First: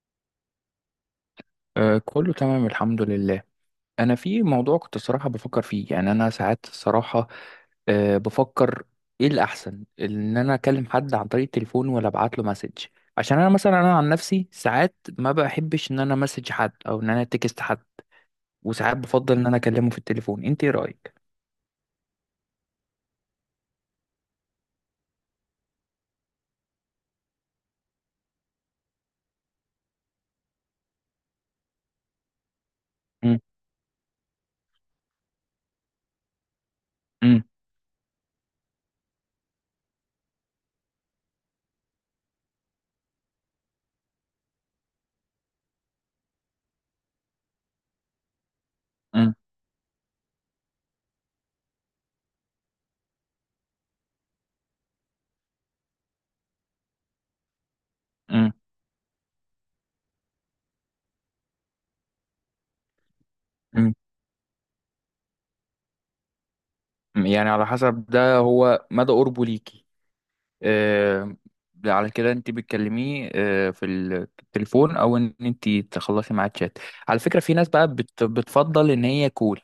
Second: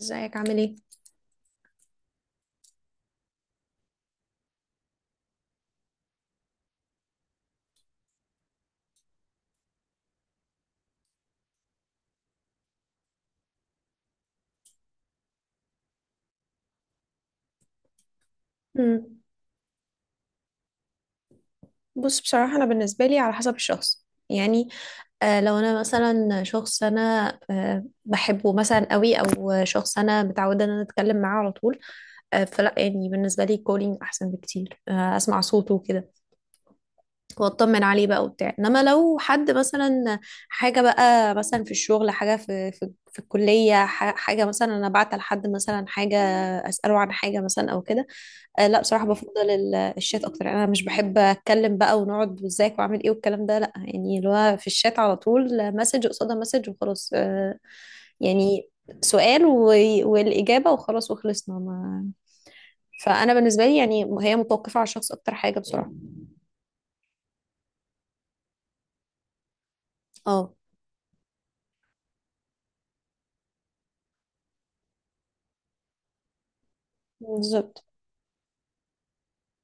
ازيك عامل ايه؟ آه، كله تمام الحمد لله. انا في موضوع كنت صراحة بفكر فيه، يعني انا ساعات الصراحة بفكر ايه الاحسن، ان انا اكلم حد عن طريق التليفون ولا ابعت له مسج؟ عشان انا مثلا، عن نفسي ساعات ما بحبش ان انا مسج حد او ان انا تكست حد، وساعات مم. بفضل ان انا اكلمه في التليفون. انت ايه رايك؟ بص، بصراحة أنا بالنسبة لي على حسب الشخص يعني. لو أنا مثلا شخص أنا بحبه مثلا قوي أو شخص أنا متعودة إن أنا أتكلم معاه على طول. فلا يعني مم، بالنسبة لي كولينج أحسن بكتير، أسمع صوته وكده مم، وأطمن عليه بقى وبتاع. إنما لو حد مثلا حاجة بقى مثلا في الشغل، حاجة في الكلية، حاجة مثلا أنا بعت لحد مثلا حاجة أسأله عن حاجة مثلا أو كده، لا بصراحة مم، بفضل الشات أكتر. أنا مش بحب أتكلم بقى ونقعد وإزيك وعامل إيه والكلام ده، لا يعني اللي هو في الشات على طول مسج قصادها مسج وخلاص. مم، يعني سؤال و... والإجابة وخلاص وخلصنا ما... فأنا بالنسبة لي مم. يعني هي متوقفة على الشخص أكتر حاجة بصراحة. يعني على حسب ده، هو مدى قربه ليكي. اه، آه، على كده انت بتكلميه آه، في التليفون او ان انت تخلصي معاه تشات. على فكره في ناس بالظبط. بقى بتفضل ان هي كول،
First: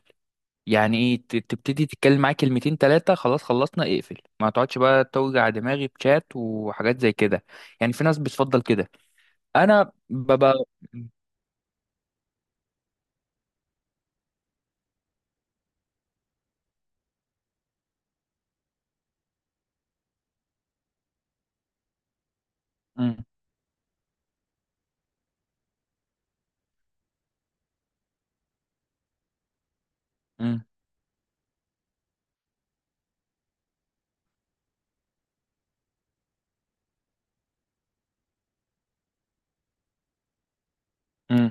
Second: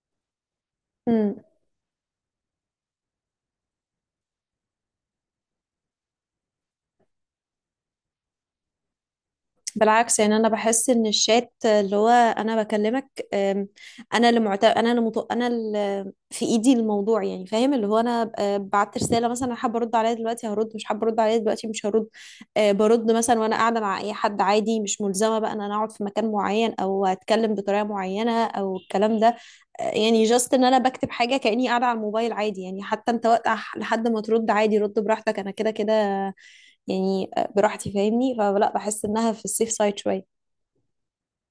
يعني ايه، تبتدي تتكلم معاه كلمتين ثلاثه خلاص، خلصنا اقفل، ما تقعدش بقى توجع دماغي بشات وحاجات زي كده. يعني في ناس بتفضل كده. انا بالعكس، يعني انا ببقى بحس ان الشات اللي هو انا بكلمك أم، انا انا اللي في ايدي الموضوع، يعني فاهم، اللي هو انا بعت رساله مثلا. أنا حابه ارد عليها دلوقتي هرد، مش حابه ارد عليها دلوقتي مش هرد. برد م- مثلا وانا قاعده مع اي حد عادي، مش ملزمه بقى ان انا اقعد في مكان معين او اتكلم بطريقه معينه او الكلام ده. يعني جاست م- ان انا بكتب حاجه كاني قاعده على الموبايل عادي، يعني حتى انت وقت لحد ما ترد عادي رد براحتك، انا كده كده يعني براحتي، فاهمني؟ فلا بحس انها في السيف سايد شويه. م.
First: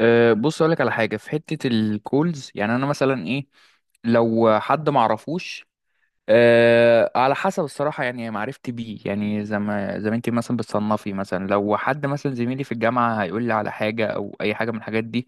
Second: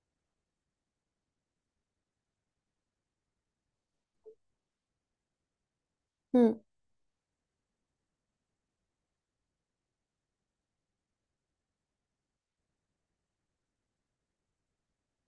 أه بص اقول لك على حاجه في حته الكولز. يعني انا مثلا ايه، لو حد ما اعرفوش، مم. أه على حسب الصراحة يعني معرفتي بيه، يعني زي ما زي ما انت مثلا بتصنفي. مثلا لو حد مثلا زميلي في الجامعة هيقول لي على حاجة أو أي حاجة من الحاجات دي،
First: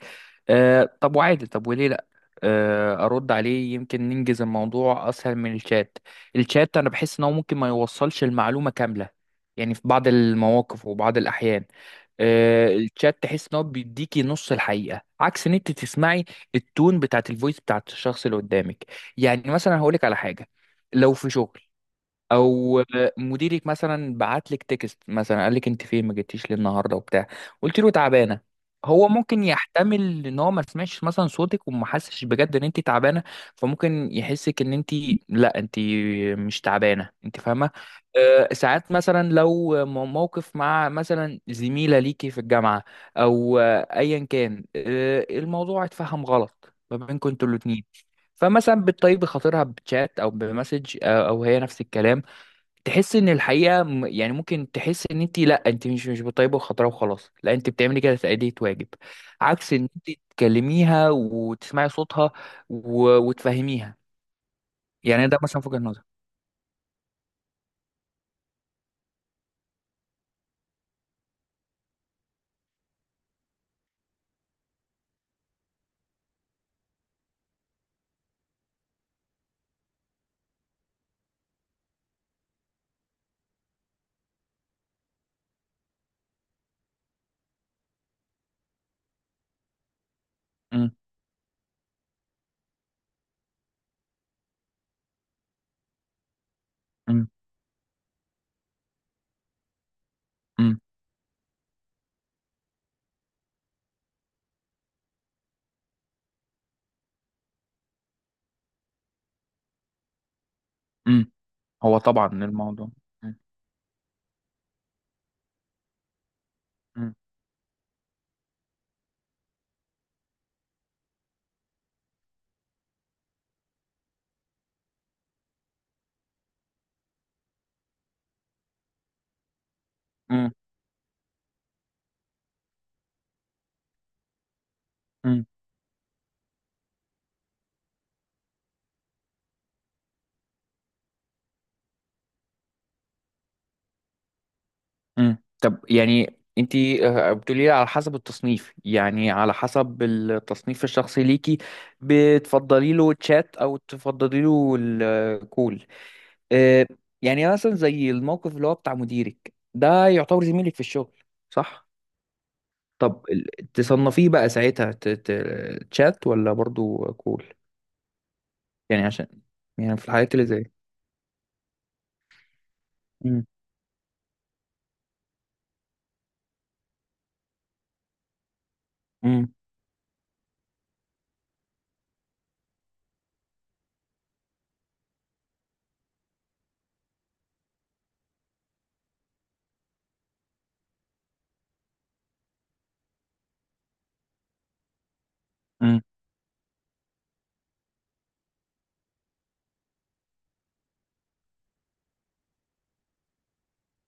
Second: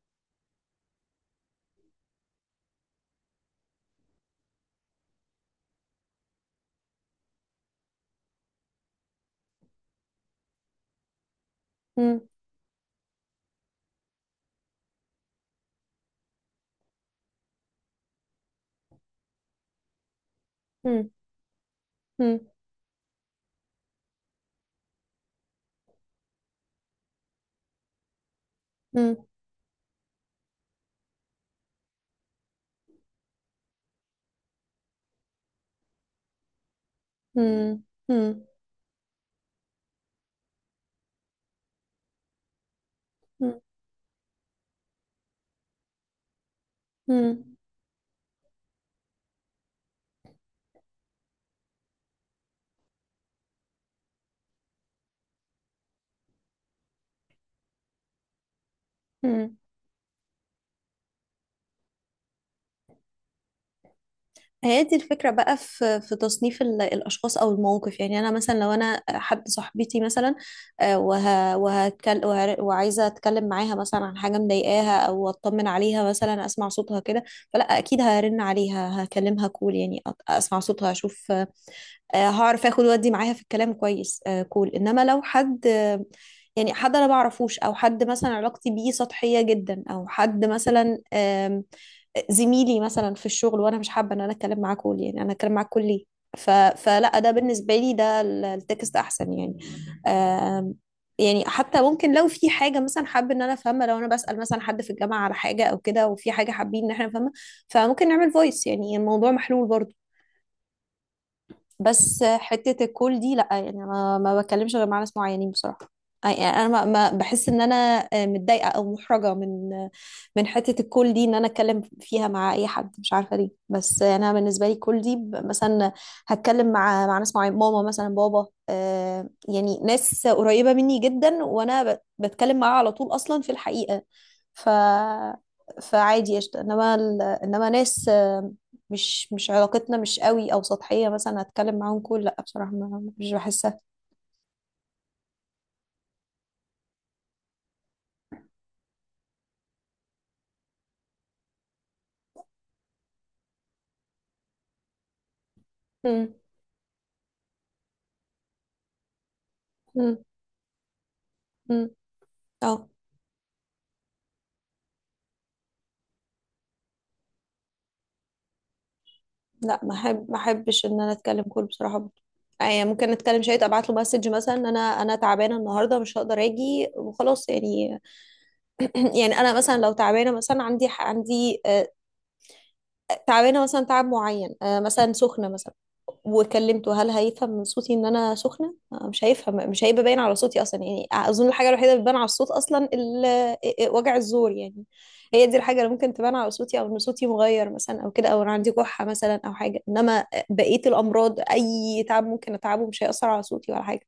أه طب وعادي، طب وليه لأ؟ أه أرد عليه، يمكن ننجز الموضوع أسهل من الشات. الشات أنا بحس إن هو ممكن ما يوصلش المعلومة كاملة، يعني في بعض المواقف وبعض الأحيان. مم. أه الشات تحس إن هو بيديكي نص الحقيقة، عكس إن أنت تسمعي التون بتاعت الفويس بتاعت الشخص اللي قدامك. يعني مثلا هقولك على حاجة، مم. لو في شغل مم. او مديرك مثلا بعت لك تكست مثلا، قال لك انت فين ما جيتيش ليه النهارده وبتاع، قلت له تعبانه. هو مم. ممكن يحتمل ان هو ما سمعش مثلا صوتك وما حسش بجد ان انت تعبانه، فممكن يحسك ان انت لا انت مش تعبانه، انت فاهمه. مم. مم. أه ساعات مثلا لو موقف مع مثلا زميله ليكي في الجامعه مم. او آه، ايا كان، أه الموضوع اتفهم غلط ما بينكم انتوا مم. الاتنين، فمثلا بتطيبي خاطرها بتشات او بمسج آه، او هي نفس الكلام. تحس ان الحقيقه يعني ممكن تحس ان انت، لا انت مش بطيبه وخضراء وخلاص، لا انت بتعملي كده تأدية واجب، مم. عكس ان انت تكلميها وتسمعي صوتها وتفهميها. هي دي يعني الفكرة ده بقى، مثلا في وجهة في نظر. في تصنيف الأشخاص أو المواقف. يعني أنا مثلا لو أنا حد صاحبتي مثلا وعايزة أتكلم معاها مثلا عن حاجة مضايقاها أو أطمن عليها مثلا أسمع صوتها كده، فلا أكيد هرن عليها هكلمها كول، يعني أسمع صوتها أشوف، هعرف اخد وادي معاها في الكلام كويس، كول. انما لو حد حد انا بعرفوش او حد مثلا علاقتي بيه سطحية جدا او حد امم، مثلا زميلي مثلا في الشغل، وانا مش حابة ان انا اتكلم معاه كول، يعني انا اتكلم معاه كول ليه؟ فلا امم، ده بالنسبة لي ده التكست احسن يعني. آم، يعني حتى ممكن لو في حاجة مثلا حابة ان انا افهمها، لو انا بسأل مثلا حد في الجامعة على حاجة او كده وفي حاجة حابين ان احنا نفهمها، فممكن نعمل فويس، يعني الموضوع محلول برضه. امم، هو بس طبعا حتة الموضوع. الكول دي لأ، يعني أنا ما بتكلمش غير مع ناس معينين بصراحة. يعني أنا بحس إن أنا متضايقة أو محرجة من حتة الكول دي، إن أنا أتكلم فيها مع أي حد، مش عارفة ليه. بس أنا بالنسبة لي الكول دي مثلا هتكلم مع ناس معينة، ماما مثلا، بابا، يعني ناس قريبة مني جدا وأنا بتكلم معاها على طول أصلا في الحقيقة. ف امم. فعادي قشطة. انما انما ناس مش علاقتنا مش قوي او سطحية مثلا، هتكلم معاهم كل لا بصراحة ما مش بحسها. مم. طب يعني انت بتقولي لي على حسب التصنيف، يعني على حسب التصنيف الشخصي ليكي بتفضلي له تشات او تفضلي له الكول. مم. اه، يعني مثلا زي الموقف اللي هو بتاع مديرك ده، مم. يعتبر زميلك في الشغل صح؟ مم. اه. طب تصنفيه بقى ساعتها تشات ولا برضو كول؟ يعني عشان، لا، يعني في الحالات ما اللي زي، احبش ان انا اتكلم كل بصراحة برضه، يعني ممكن نتكلم مم. شوية، ابعت له مسج مثلا إن انا تعبانة النهاردة مش هقدر اجي وخلاص يعني. يعني انا مم. مثلا لو تعبانة مثلا، عندي تعبانة مثلا تعب معين، مثلا سخنة مثلا، وكلمته، هل هيفهم من صوتي ان انا سخنه؟ مش هيفهم، مش هيبقى باين على صوتي اصلا يعني. اظن الحاجه الوحيده اللي بتبان على الصوت اصلا وجع الزور يعني. هي دي الحاجه اللي مم. ممكن تبان على صوتي، او ان صوتي مغير مثلا او كده، او انا عندي كحه مثلا او حاجه. انما بقيه الامراض اي تعب ممكن اتعبه مش هيأثر على صوتي ولا حاجه.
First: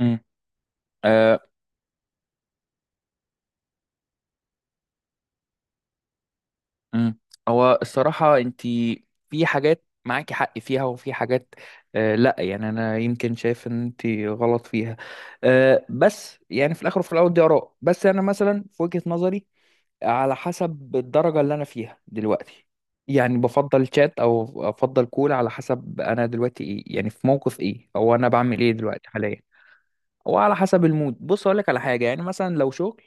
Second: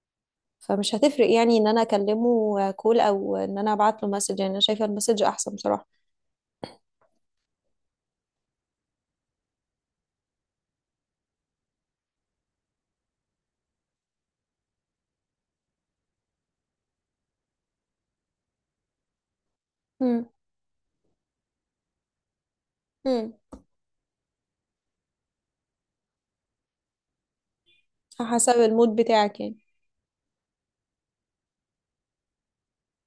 مم. فمش هتفرق آه، يعني ان انا اكلمه كول او ان انا ابعت له مسج، يعني انا شايفه المسج احسن بصراحه. مم. هو الصراحة انت في حاجات معاكي حق فيها، وفي حاجات آه لا، يعني انا يمكن شايف ان انت غلط فيها. آه بس يعني في الاخر وفي الاول دي اراء. بس انا مثلا في وجهة نظري، امم على حسب الدرجة اللي انا فيها دلوقتي، امم يعني بفضل شات او افضل كول على حسب انا دلوقتي ايه، يعني في موقف ايه او انا حسب بعمل ايه المود دلوقتي بتاعك حاليا. يعني. وعلى حسب المود. بص اقول لك على حاجه، يعني مثلا لو شغل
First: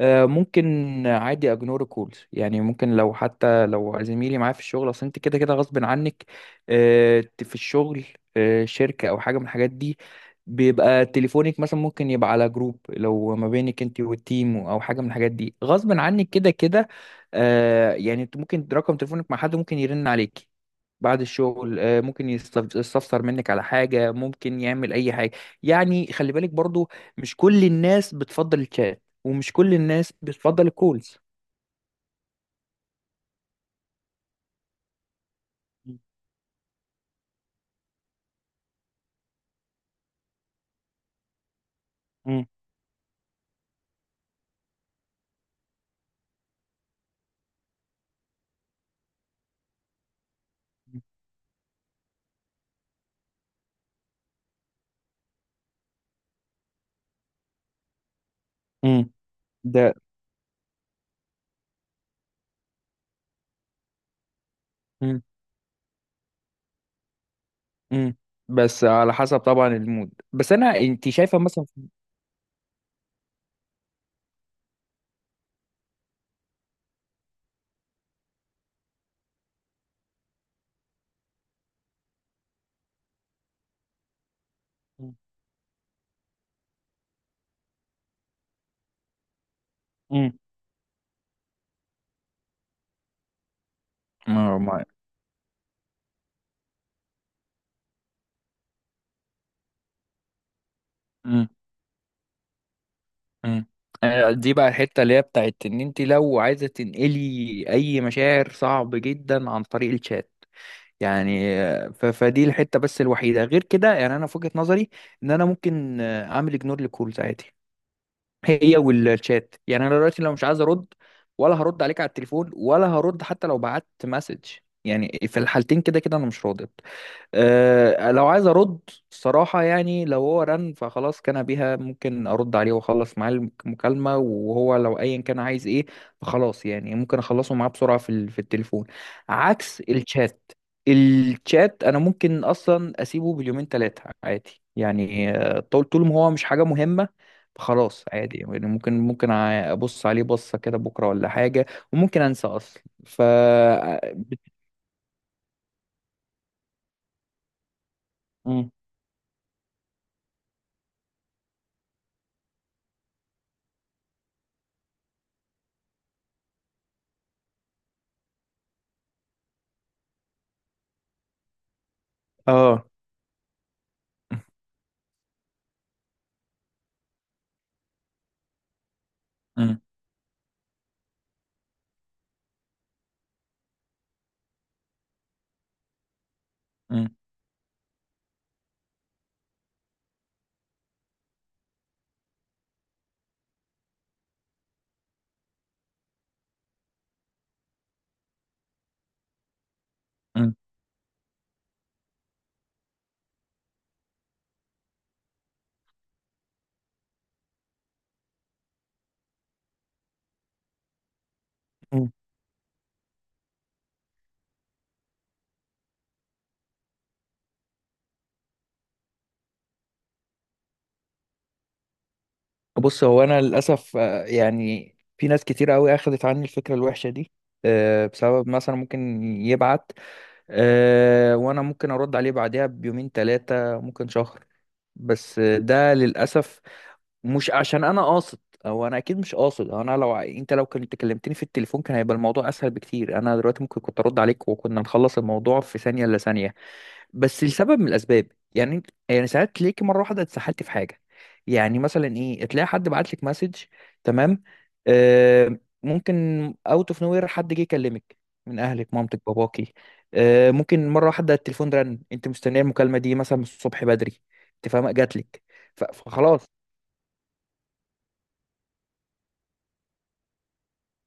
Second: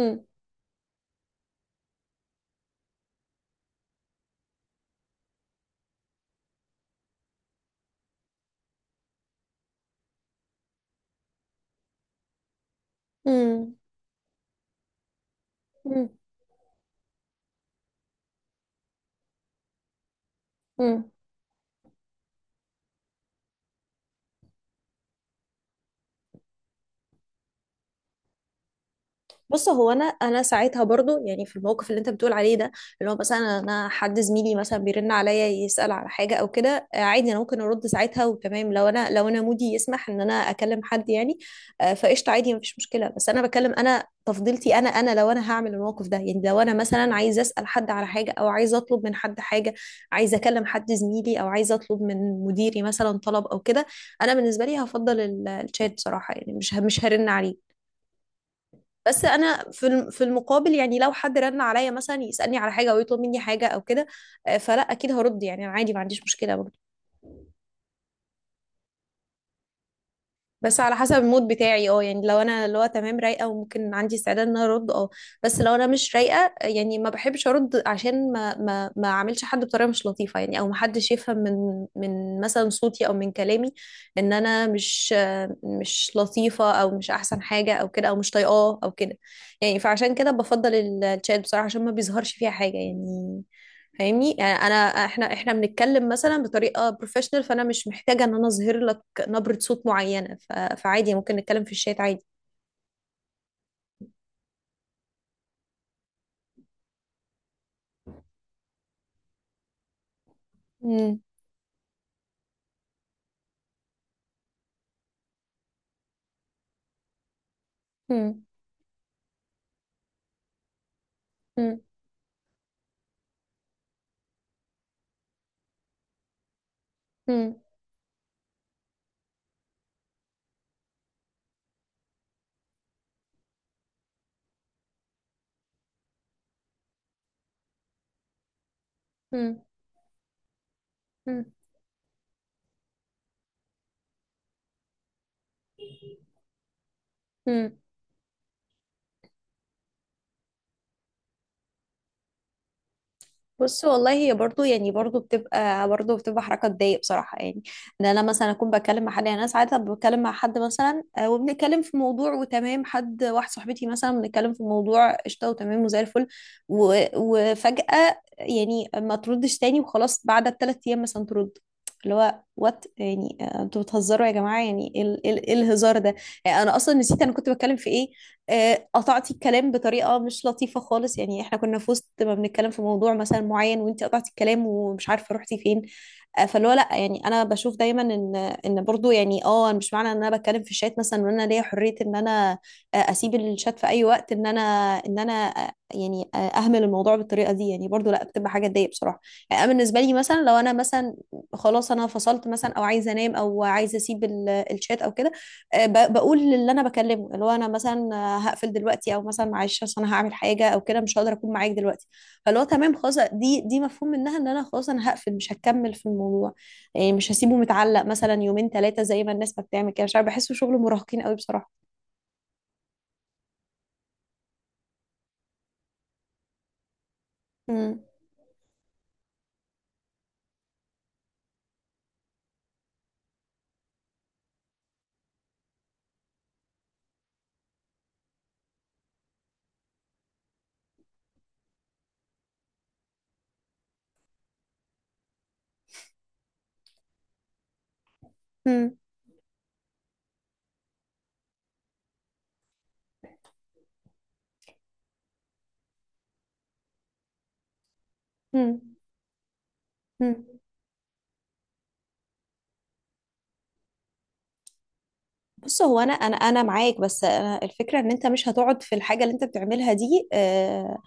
آه، ممكن عادي اجنور الكولز. يعني ممكن لو حتى لو زميلي معايا في الشغل، اصل انت كده كده غصب عنك آه، في الشغل آه، شركه او حاجه من الحاجات دي، بيبقى تليفونك مثلا ممكن يبقى على جروب لو ما امم بينك انت والتيم او حاجه من الحاجات دي، غصب عنك كده كده. آه، يعني انت ممكن رقم تليفونك مع حد ممكن يرن عليك امم بعد الشغل آه، ممكن يستفسر منك على حاجه، ممكن يعمل اي حاجه. يعني خلي بالك برضو، مش كل الناس بتفضل الشات ومش بص، كل هو انا الناس انا بتفضل ساعتها برضو الكولز. يعني في الموقف اللي انت بتقول عليه ده، اللي هو مثلا انا حد زميلي مثلا بيرن عليا يسأل مم. على حاجه او كده، عادي انا ممكن ارد ساعتها وتمام، لو انا مودي يسمح ان انا اكلم حد يعني. فقشطه مم. عادي، مفيش مشكله. بس انا بكلم انا تفضيلتي انا، لو انا هعمل الموقف ده، يعني لو انا مثلا عايزه اسال حد على حاجه او عايزه اطلب من حد حاجه، عايزه اكلم حد زميلي او عايزه اطلب من مديري مثلا طلب او كده، انا بالنسبه لي هفضل الشات بصراحه، يعني مش هرن عليه. مم. بس انا ده. في في المقابل، يعني لو حد رن عليا مثلا يسالني على حاجه او يطلب مني حاجه او كده، فلا اكيد مم. هرد، يعني انا عادي ما عنديش مشكله. مم. بس على حسب طبعا المود. بس انا بس على انت حسب شايفه المود مثلا، بتاعي، اه، يعني لو انا اللي هو تمام رايقه وممكن عندي استعداد ان انا ارد، اه. بس لو انا مش رايقه، يعني ما بحبش ارد عشان ما اعملش حد بطريقه مش لطيفه يعني، او ما حدش يفهم من مثلا صوتي او من كلامي ان انا مم. مش لطيفه او مش احسن حاجه او كده، او مش طايقاه او كده يعني. فعشان كده مم. بفضل الشات بصراحه، عشان ما بيظهرش فيها حاجه يعني، فاهمني؟ يعني ما انا ما- احنا بنتكلم مثلا بطريقه بروفيشنال، فانا مش محتاجه ان انا اظهر لك نبرة صوت معينة. فعادي، ممكن مم. نتكلم في الشات عادي. مم. آه، دي بقى الحته اللي هي بتاعت ان انت لو عايزه تنقلي اي مشاعر، صعب جدا عن طريق الشات. مم. يعني آه، فدي الحته بس الوحيده، غير كده يعني انا في وجهه نظري ان انا ممكن آه، اعمل اجنور لكولز عادي، مم. هي والشات. يعني انا دلوقتي لو مش عايز ارد، ولا مم. هرد عليك على التليفون ولا هرد حتى لو بعت مسج. يعني في الحالتين كده كده انا مش راضي. مم. أه لو عايز ارد الصراحه، يعني لو هو رن فخلاص كان بيها، ممكن ارد عليه واخلص معاه المكالمه، وهو لو ايا كان عايز ايه، فخلاص يعني ممكن اخلصه معاه بسرعه في في التليفون، مم. عكس الشات. مم. الشات انا ممكن اصلا اسيبه باليومين ثلاثه عادي، يعني آه، طول ما هو مش حاجه مهمه، مم. فخلاص عادي. يعني ممكن ابص عليه بصه كده بكره ولا حاجه، وممكن انسى اصلا ف، بص والله، هي بت- برضو يعني برضو بتبقى برضو بتبقى حركة تضايق بصراحة يعني، ان انا مثلا اكون مم. بتكلم مع حد، يعني انا ساعات بتكلم مع حد مثلا وبنتكلم في موضوع وتمام، حد واحد صاحبتي مثلا بنتكلم في موضوع قشطة وتمام وزي الفل، وفجأة يعني ما تردش تاني وخلاص، بعد الثلاث ايام مثلا ترد. اللي هو وات اه، يعني، انتوا بتهزروا يا جماعة؟ يعني ايه إيه الهزار ده؟ يعني انا اصلا نسيت انا كنت بتكلم في ايه. قطعتي الكلام مم. بطريقه مش لطيفه خالص، يعني احنا كنا في وسط ما بنتكلم في موضوع مثلا معين، وانت قطعتي الكلام ومش عارفه رحتي فين. فاللي هو لا يعني، انا بشوف دايما ان برضو يعني اه أنا مش معنى ان انا بتكلم في الشات مثلا، وان انا ليا حريه ان انا اسيب الشات في اي وقت، ان انا ان انا آه، يعني آه، اهمل الموضوع بالطريقه دي. يعني برضو لا، بتبقى حاجه تضايق بصراحه. يعني انا بالنسبه لي مثلا لو مم. انا مثلا خلاص انا فصلت مثلا، او عايزه انام، او عايزه اسيب الشات او كده، بقول للي انا بكلمه اللي هو انا مثلا هقفل دلوقتي، او مثلا معلش اصل انا هعمل حاجه او كده مش هقدر اكون معاك دلوقتي. مم. فاللي هو تمام خلاص، دي مفهوم منها ان انا خلاص انا هقفل مش هكمل في الموضوع، يعني مش هسيبه متعلق مثلا يومين ثلاثه زي ما الناس ما بتعمل كده، مش عارف بحسه شغل مراهقين قوي بصراحه. بص هو انا للاسف آه، يعني في ناس كتير قوي اخذت عني الفكره الوحشه دي امم آه، بسبب مثلا ممكن يبعت آه، وانا ممكن ارد عليه بعدها بيومين ثلاثه، ممكن شهر. بس آه، ده للاسف مش عشان انا قاصد، او انا اكيد مش قاصد. أو انا لو انت لو كنت كلمتني في التليفون كان هيبقى الموضوع اسهل بكتير، انا دلوقتي ممكن كنت ارد عليك وكنا نخلص الموضوع في ثانيه الا ثانيه. بس لسبب من الاسباب، يعني امم يعني ساعات تلاقيكي مره واحده اتسحلتي في حاجه. يعني مسلا ايه، تلاقي حد بعت لك مسج، تمام، آه ممكن اوت اوف نوير حد جه يكلمك، من اهلك مامتك باباكي، امم آه ممكن مره واحده التليفون رن، انت مستنيه المكالمه دي مثلا من الصبح بدري، انت فاهمه جات لك، بص، هو انا انا فخلاص. انا معاك، بس أنا الفكره ان انت مش هتقعد في الحاجه اللي انت بتعملها دي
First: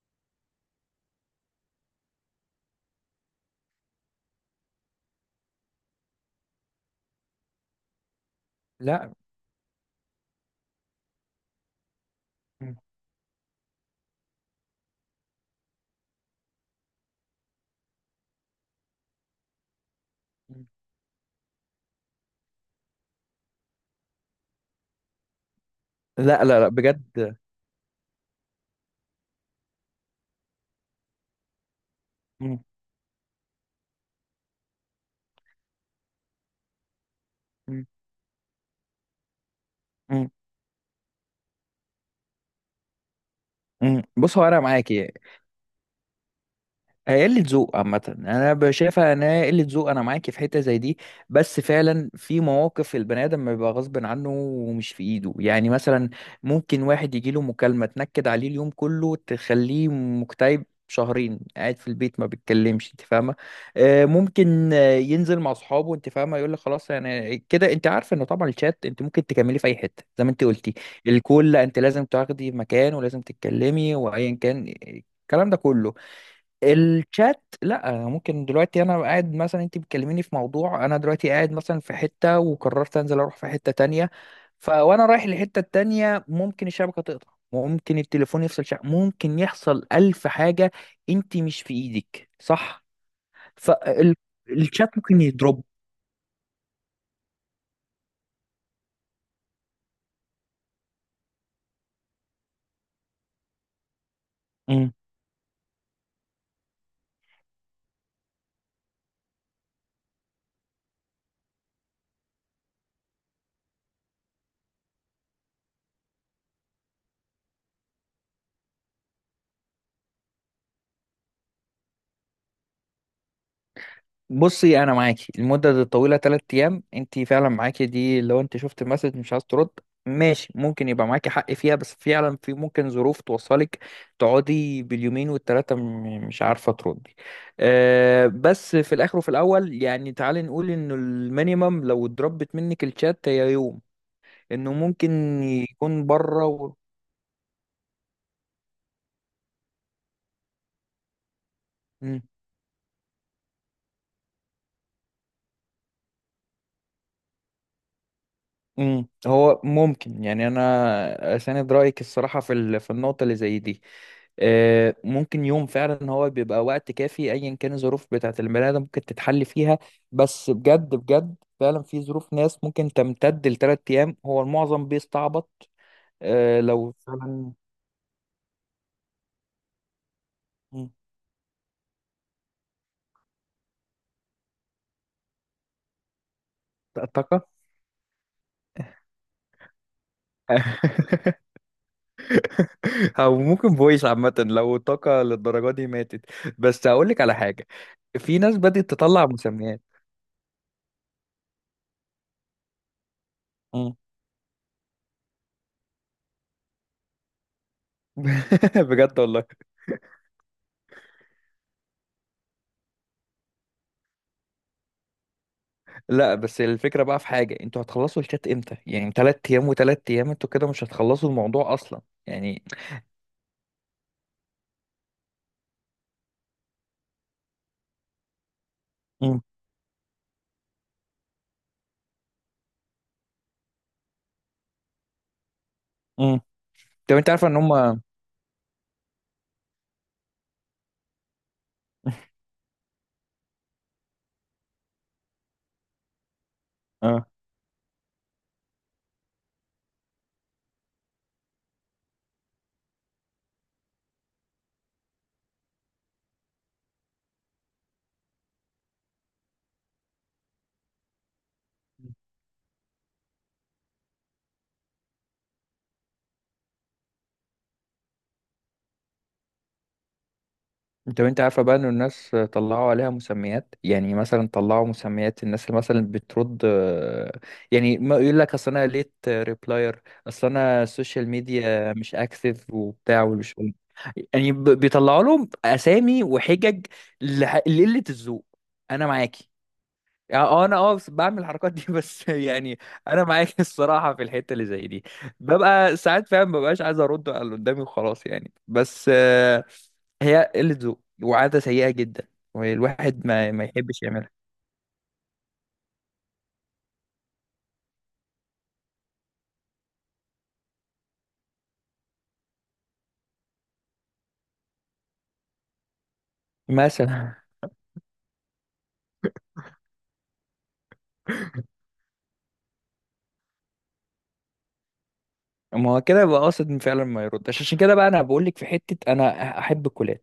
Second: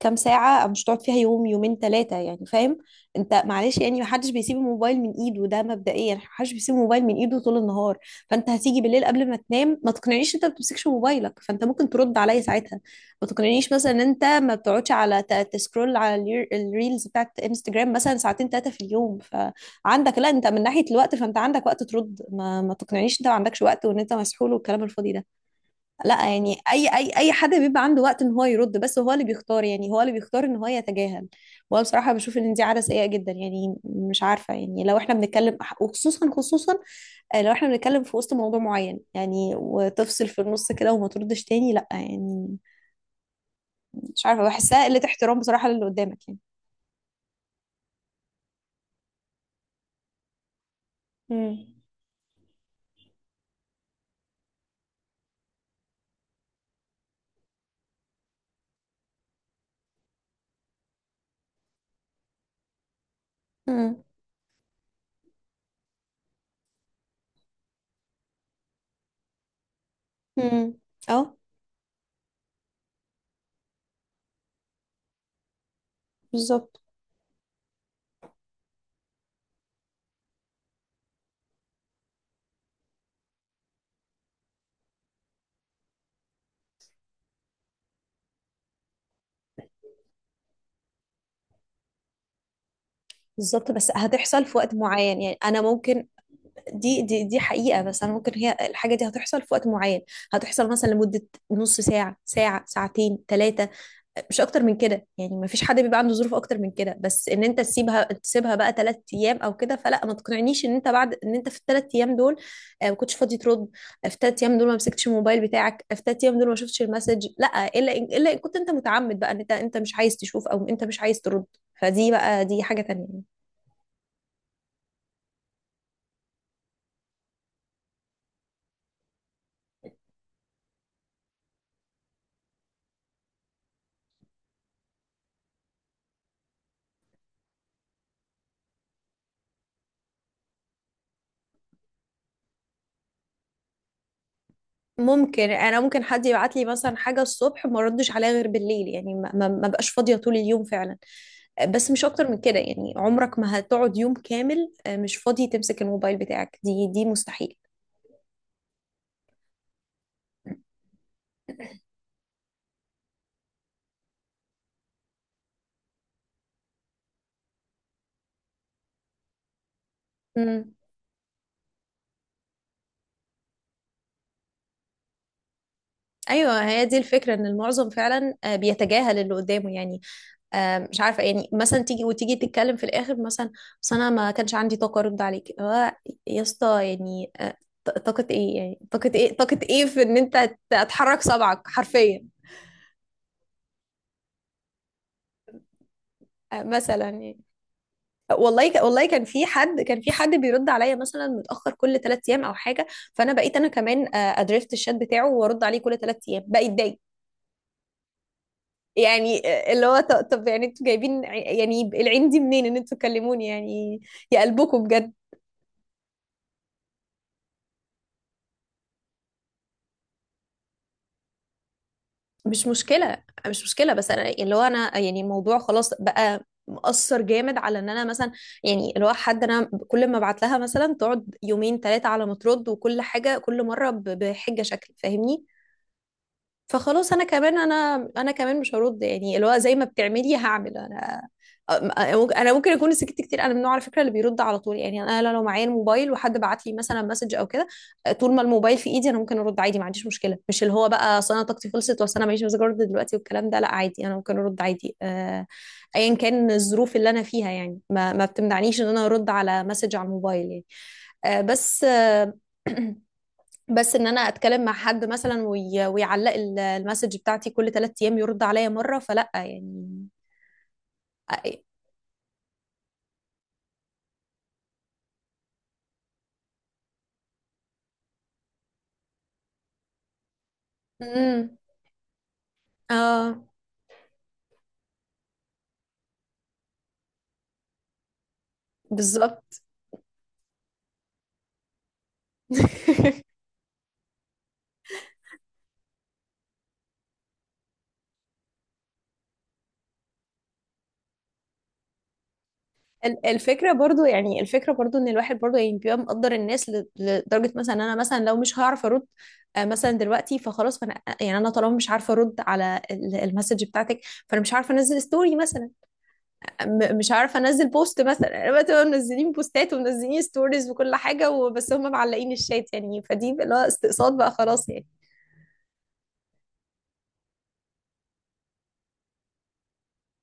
كام ساعه، أو مش هتقعد فيها يوم يومين ثلاثه يعني، فاهم؟ انت معلش يعني محدش بيسيب الموبايل من ايده، ده مبدئيا محدش بيسيب الموبايل من ايده طول النهار. فانت هتيجي بالليل لا، قبل ما تنام، ما تقنعنيش انت ما بتمسكش موبايلك، فانت ممكن ترد عليا م- ساعتها. ما تقنعنيش مثلا ان انت ما بتقعدش على تسكرول على الريلز بتاعت انستجرام مثلا ساعتين ثلاثه في اليوم. عندك، لا انت من م. ناحية الوقت فانت عندك وقت ترد، ما تقنعنيش انت ما عندكش وقت وان انت مسحول والكلام الفاضي ده. لا لا يعني، لا لا اي بجد، حد بيبقى عنده وقت ان هو يرد، بس هو اللي بيختار، يعني هو اللي بيختار ان هو يتجاهل. وانا بصراحة بشوف ان م- دي عادة سيئة جدا، يعني مش عارفة، يعني لو احنا بنتكلم وخصوصا خصوصا آه، لو احنا م- بنتكلم في وسط موضوع معين يعني، وتفصل م- في النص كده وما تردش تاني، لا يعني م. مش بص عارفة هو انا بحسها قلة معاكي، احترام بصراحة للي قدامك يعني. هي قلة ذوق عامة. أنا شايفها إن هي قلة ذوق، أنا معاكي في حتة زي دي. بس مم. فعلا في مواقف البني آدم بيبقى غصب عنه ومش في إيده، يعني مثلا ممكن واحد يجيله مكالمة تنكد عليه اليوم كله، تخليه مكتئب شهرين قاعد في البيت ما بيتكلمش، انت فاهمه. امم آه، ممكن آه، ينزل مع اصحابه، انت فاهمه، يقول لك خلاص يعني كده. انت عارفه انه طبعا الشات انت ممكن تكملي في اي حته زي ما انت امم قلتي. اه، الكل، لا انت لازم تاخدي مكان ولازم تتكلمي وايا كان الكلام ده كله. بالظبط. الشات لا، ممكن دلوقتي انا قاعد مثلا، انت بتكلميني في موضوع، انا دلوقتي قاعد مثلا في حتة وقررت انزل اروح في حتة تانية، فوانا رايح للحتة التانية ممكن الشبكة تقطع، ممكن التليفون يفصل شبكة، ممكن يحصل الف حاجة، انت مش في ايدك صح؟ بالظبط بس هتحصل في وقت فالشات ممكن معين يعني، انا يضرب. ممكن دي حقيقة، بس انا ممكن هي الحاجة دي هتحصل في وقت معين، هتحصل مثلا لمدة نص ساعة ساعة ساعتين ثلاثة، مش اكتر من كده يعني، ما فيش حد بيبقى عنده ظروف اكتر من كده. بس ان انت تسيبها بقى ثلاث ايام او كده فلا. ما تقنعنيش ان انت بعد ان انت في الثلاث ايام دول ما كنتش فاضي ترد، في الثلاث ايام دول ما مسكتش الموبايل بتاعك، في الثلاث ايام دول ما شفتش المسج، لا. الا الا ان كنت انت متعمد بقى ان انت مش عايز تشوف او انت مش عايز ترد، فدي بقى دي حاجة تانية. بصي انا معاكي المده دي الطويله 3 ايام، انت فعلا معاكي دي لو انت شفت المسج مش عايز ترد، ماشي ممكن يبقى معاكي حق فيها. بس فعلا في ممكن ظروف توصلك تقعدي باليومين والتلاته مش عارفه تردي. أه بس في الاخر وفي الاول، يعني تعالي نقول انه المينيمم لو اتضربت منك الشات هي يوم، انه ممكن ممكن انا ممكن يكون حد بره يبعت لي مثلا حاجه الصبح ما ردش عليها غير بالليل، يعني ما بقاش فاضيه طول اليوم فعلا، بس مش اكتر من كده يعني. عمرك ما هتقعد يوم كامل مش فاضي تمسك الموبايل بتاعك، دي مستحيل. امم. هو ممكن، يعني انا اساند رايك الصراحه في في النقطه اللي زي دي. آه، ممكن يوم فعلا هو بيبقى وقت كافي ايا كان الظروف بتاعه البني ادم ممكن تتحل فيها. بس امم. بجد بجد فعلا في ظروف ناس ممكن تمتد لثلاث ايام، هو المعظم بيستعبط. آه، ايوه، هي لو دي الفكره، ان فعلا، المعظم فعلا بيتجاهل اللي قدامه يعني، مم. مش عارفه. يعني مثلا تيجي تتكلم في الاخر مثلا، بس انا ما كانش عندي طاقه ارد عليك يا اسطى يعني. طاقه؟ طاقه ايه يعني؟ طاقه ايه في ان انت هتحرك صبعك حرفيا او ممكن فويس عامه لو الطاقه للدرجه دي ماتت. بس مثلا هقول لك على يعني؟ حاجه، في ناس بدأت والله كان تطلع في حد، مسميات. كان في حد بيرد عليا مثلا متاخر كل ثلاث ايام او حاجه، فانا بقيت انا كمان ادريفت الشات بتاعه وارد عليه كل ثلاث ايام، بقيت ضايق بجد يعني. والله. اللي هو طب يعني انتوا جايبين يعني العين دي منين ان انتوا تكلموني يعني؟ يا قلبكم بجد. لا بس الفكرة بقى في حاجة، انتوا هتخلصوا الشات امتى؟ يعني تلات ايام وتلات ايام، انتوا كده مش هتخلصوا الموضوع اصلا يعني. مش مشكله، بس انا اللي هو انا يعني الموضوع خلاص بقى مأثر جامد على ان انا مثلا، يعني اللي هو امم، حد انا كل ما ابعت لها مثلا تقعد يومين ثلاثه على ما ترد، وكل حاجه كل مره بحجه شكل، فاهمني؟ امم، فخلاص طب انا انت عارفة ان كمان، هم، مش هرد، يعني اللي هو زي ما بتعملي هعمل انا. انا ممكن اكون سكت كتير، انا من النوع على فكره اللي بيرد على طول، يعني انا لو معايا الموبايل وحد بعت لي مثلا اه. مسج او كده، طول ما الموبايل في ايدي انا ممكن ارد عادي، ما عنديش مشكله. مش اللي هو بقى اصل انا طاقتي خلصت، واصل انا ماليش مزاج ارد دلوقتي والكلام ده. لا، عادي انا ممكن ارد عادي، ايا كان الظروف اللي انا فيها، يعني ما بتمنعنيش ان انا ارد على مسج على الموبايل يعني. آه، بس آه، بس ان انا اتكلم مع حد مثلا ويعلق المسج بتاعتي كل ثلاث ايام يرد عليا مره، فلا يعني. طب انت عارفة بقى ان الناس طلعوا عليها مسميات؟ يعني مثلا طلعوا مسميات الناس اللي مثلا بترد آه، يعني ما يقول لك اصل انا ليت ريبلاير، اصل انا السوشيال امم. ميديا مش اكتف وبتاع اه، ومش، يعني بيطلعوا لهم اسامي وحجج لقلة الذوق. انا معاكي، بالظبط. يعني اه انا اه بعمل الحركات دي بس يعني. انا معاك الصراحه في الحته اللي زي دي، ببقى ساعات فعلا مببقاش عايز ارد على اللي قدامي وخلاص، يعني بس آه، هي قله ذوق وعاده سيئه جدا، والواحد ما الفكره يحبش برضو، يعملها، ان الواحد برضو يعني بيبقى مقدر الناس لدرجه مثلا إن انا مثلا لو مش هعرف ارد مثلا دلوقتي فخلاص، فانا يعني انا طالما مش عارفه ارد على المسج بتاعتك، فانا مش عارفه انزل ستوري مثلا، مش مثلا. عارفه انزل بوست مثلا. انا بقى تبقى منزلين بوستات ومنزلين ستوريز وكل حاجه وبس هم معلقين الشات، يعني فدي بقى اللي هو استقصاد بقى خلاص يعني. ما هو كده يبقى قاصد فعلا ما يردش، عشان كده بقى انا بقول لك في حته انا احب الكلاب،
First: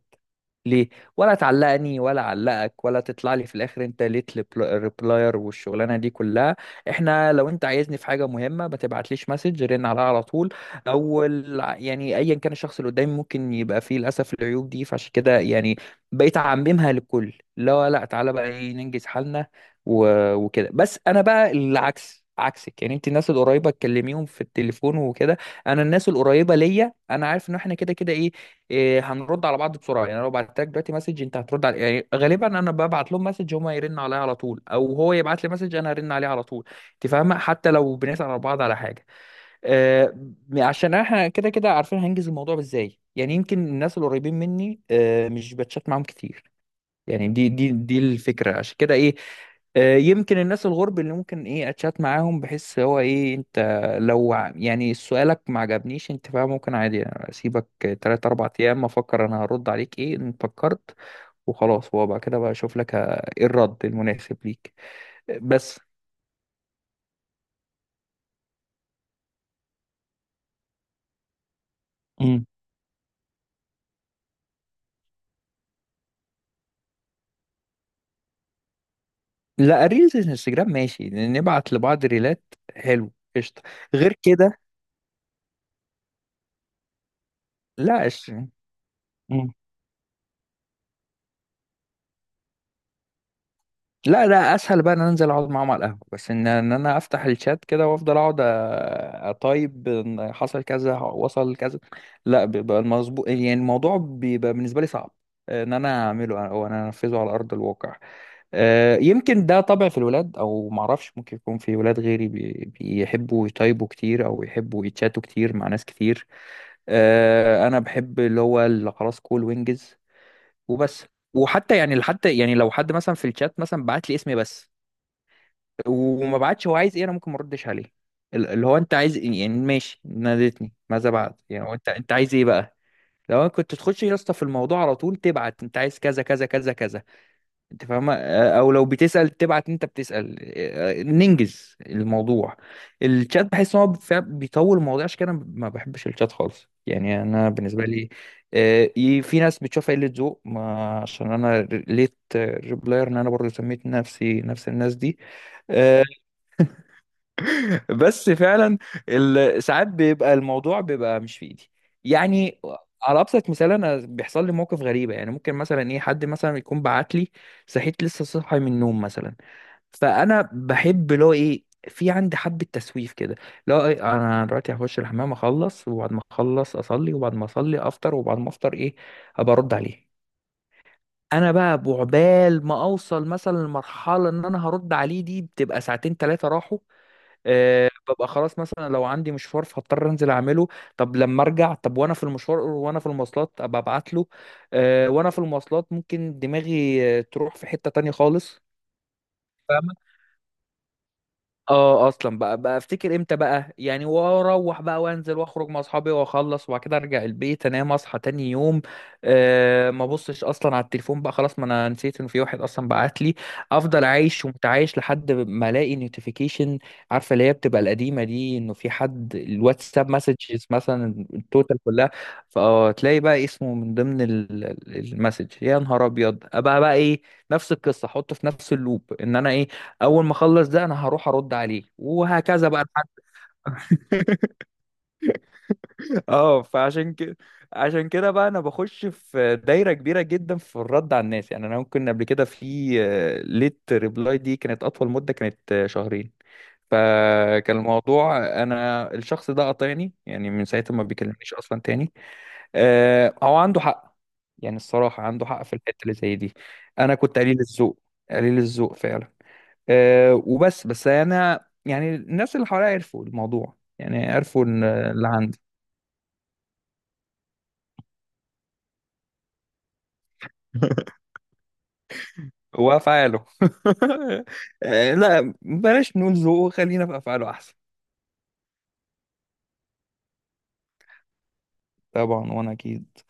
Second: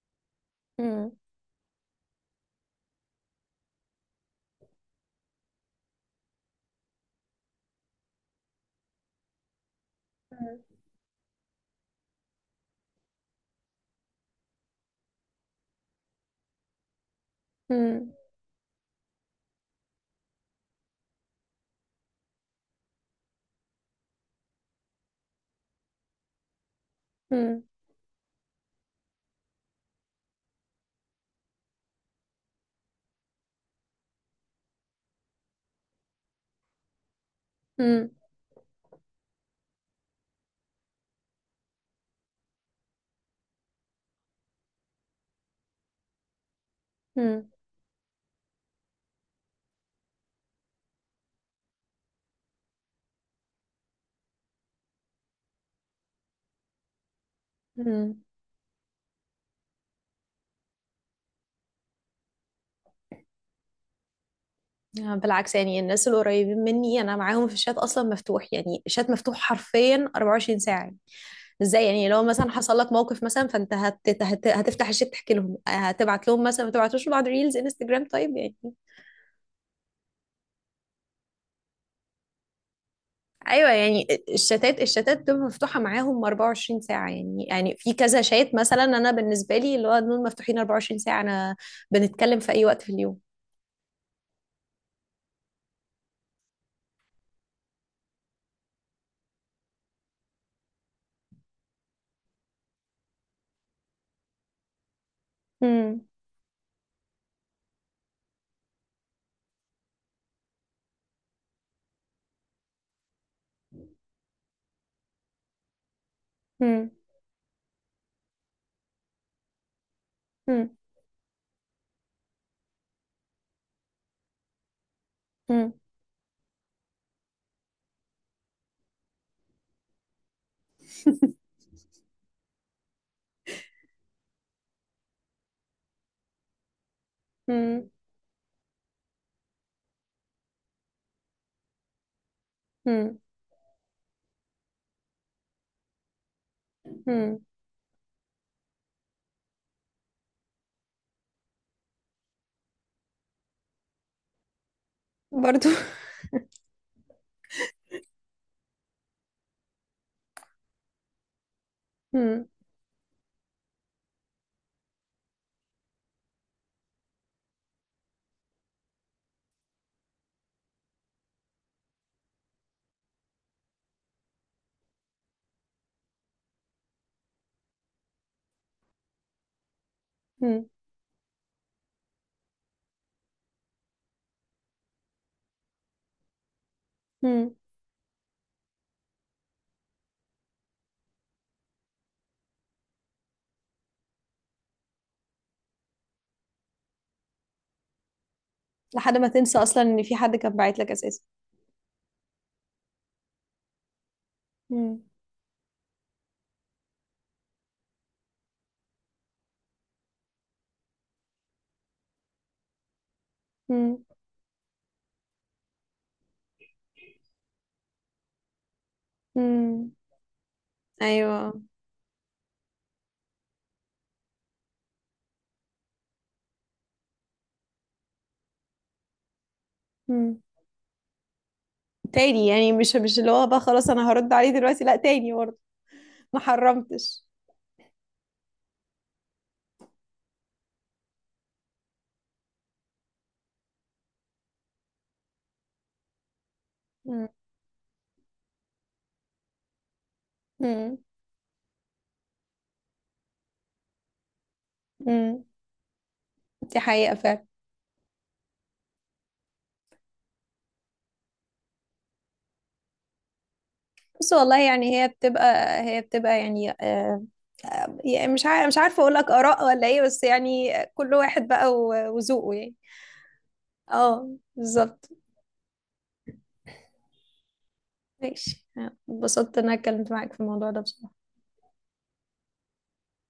ليه؟ مم. ولا تعلقني ولا علقك، ولا تطلع لي في الاخر انت ليت ريبلاير والشغلانه دي كلها. احنا لو انت عايزني في حاجه مهمه ما تبعتليش مسج، رن عليها على طول، او يعني ايا كان الشخص اللي قدامي ممكن يبقى فيه للاسف العيوب دي، فعشان كده يعني بقيت اعممها للكل. لا لا، مم. تعالى بقى ايه ننجز حالنا، وكده بس. انا بقى العكس عكسك، يعني انت الناس القريبه تكلميهم في التليفون وكده، انا الناس القريبه ليا انا عارف ان مم. احنا كده كده ايه, إيه هنرد على بعض بسرعه. يعني أنا لو بعت لك دلوقتي مسج انت هترد على، يعني غالبا انا ببعت لهم مسج هما يرن عليا على طول، او هو يبعت لي مسج انا هرن عليه على طول، انت فاهمه، حتى لو مم. بنسال على بعض على حاجه، آه، عشان احنا كده كده عارفين هنجز الموضوع ازاي. يعني يمكن الناس القريبين مني آه مش بتشات معاهم كتير، يعني مم. دي دي الفكرة عشان كده ايه. آه، يمكن الناس الغرب اللي ممكن ايه اتشات معاهم، بحس هو ايه، انت لو يعني سؤالك ما عجبنيش انت بقى، ممكن عادي يعني اسيبك مم. تلات اربع ايام افكر انا هرد عليك ايه ان فكرت، وخلاص هو بقى كده، بقى اشوف لك ايه الرد المناسب ليك. بالعكس، يعني بس الناس القريبين مني انا معاهم في الشات اصلا مفتوح، يعني الشات مفتوح حرفيا 24 ساعه يعني. ازاي يعني؟ لو مم. مثلا حصل لك موقف مثلا فانت هتفتح الشات تحكي لهم، هتبعت لهم مثلا، ما تبعتوش لبعض ريلز انستجرام طيب يعني؟ لا، الريلز الانستجرام ماشي، نبعت لبعض ريلات. حلو، قشطة. ايوه يعني، غير كده؟ الشتات بتبقى مفتوحه معاهم 24 ساعه يعني، يعني في لا، كذا قشطة. شات مثلا انا بالنسبه لي اللي هو دول مفتوحين 24 ساعه، انا بنتكلم في اي وقت في اليوم. لا، لا، اسهل بقى ان انا انزل اقعد معاهم على القهوه، بس ان انا افتح الشات كده وافضل اقعد اطيب إن حصل كذا وصل كذا. لا، بيبقى المظبوط، يعني الموضوع بيبقى بالنسبه لي صعب ان هم. انا اعمله او انا انفذه على ارض الواقع. يمكن ده طبع في الولاد او معرفش، ممكن يكون في ولاد غيري بيحبوا يطيبوا كتير او يحبوا يتشاتوا كتير مع ناس كتير. هم. انا بحب اللي هو اللي خلاص كول وينجز هم. وبس. وحتى يعني حتى يعني لو حد مثلا في الشات مثلا بعت لي اسمي بس هم. وما بعتش هو عايز ايه، انا ممكن ما اردش عليه. اللي هو انت عايز ايه يعني؟ ماشي، نادتني ماذا بعد؟ يعني هو انت عايز ايه بقى؟ لو انا كنت تخش يا اسطى في الموضوع على طول، تبعت انت عايز كذا كذا كذا كذا، انت هم. فاهمه؟ او لو بتسأل تبعت انت بتسأل، ننجز الموضوع. هم. الشات بحس ان هو فعلا بيطول الموضوع، عشان كده انا ما بحبش الشات خالص، يعني هم. انا بالنسبه لي في ناس بتشوفها قله ذوق، عشان انا ليت ريبلاير، ان انا برضه سميت نفسي نفس الناس دي. برضو. آه، بس فعلا ساعات بيبقى الموضوع بيبقى مش في ايدي هم. يعني. على ابسط مثال، انا بيحصل لي موقف غريبه يعني، ممكن مثلا ايه حد مثلا يكون بعت لي، صحيت لسه صاحي من النوم مثلا، فانا بحب اللي هو ايه، في عندي حبه تسويف كده. لا إيه، انا دلوقتي هخش الحمام اخلص، وبعد ما اخلص اصلي، وبعد ما اصلي افطر، وبعد ما افطر ايه، ابقى ارد عليه. هم. انا بقى بعبال ما اوصل مثلا لمرحله ان انا هرد عليه، دي بتبقى ساعتين ثلاثه راحوا. هم. أه، ببقى خلاص مثلا، لو عندي مشوار فهضطر انزل اعمله، طب لما ارجع، طب وانا في المشوار وانا في المواصلات ابقى ابعت له. أه وانا في المواصلات ممكن دماغي تروح في حتة تانية خالص. لحد ما تنسى اصلا ان في حد كان باعت لك اساسا. اه اصلا بقى افتكر امتى بقى يعني، واروح بقى هم. وانزل واخرج مع اصحابي واخلص، وبعد كده ارجع البيت انام اصحى تاني يوم. أه، ما ابصش اصلا على التليفون بقى، خلاص، ما انا نسيت ان في واحد اصلا بعت لي. افضل هم. عايش ومتعايش لحد ما الاقي نوتيفيكيشن، عارفه اللي هي بتبقى القديمه دي، انه في حد هم. الواتساب مسجز مثلا ايوه. التوتال كلها. فتلاقي بقى اسمه من ضمن المسج، يا نهار ابيض، ابقى بقى ايه، نفس القصه، احطه في نفس اللوب، ان انا ايه، اول ما هم. اخلص ده انا هروح ارد عليه، تاني؟ وهكذا يعني بقى مش لحد مش اللي هو بقى خلاص انا هرد عليه دلوقتي، لا تاني برضه؟ ما اه، فعشان حرمتش. كده، عشان كده بقى انا بخش في دايره كبيره جدا في الرد على الناس. يعني انا ممكن قبل كده في ليت ريبلاي دي كانت اطول مده، كانت شهرين، هم. فكان الموضوع، انا الشخص ده قاطعني، يعني من ساعتها هم. ما بيكلمنيش اصلا تاني. هو عنده حق، يعني الصراحه هم. عنده حق في الحته اللي زي دي. دي حقيقه انا كنت فعلا. قليل الذوق، قليل الذوق فعلا. أه، وبس، بس انا يعني الناس اللي حواليا عرفوا الموضوع، يعني بس والله عرفوا إن يعني هي اللي عندي بتبقى هي بتبقى يعني يعني مش عارف، مش عارفه اقول لك اراء ولا ايه، بس يعني كل واحد بقى وذوقه يعني. هو افعاله. اه، بالظبط. أه، لا، بلاش نقول ذوقه، خلينا في افعاله احسن. ماشي. اتبسطت ان انا اتكلمت معاك في الموضوع ده بصراحة. طبعا، وانا اكيد.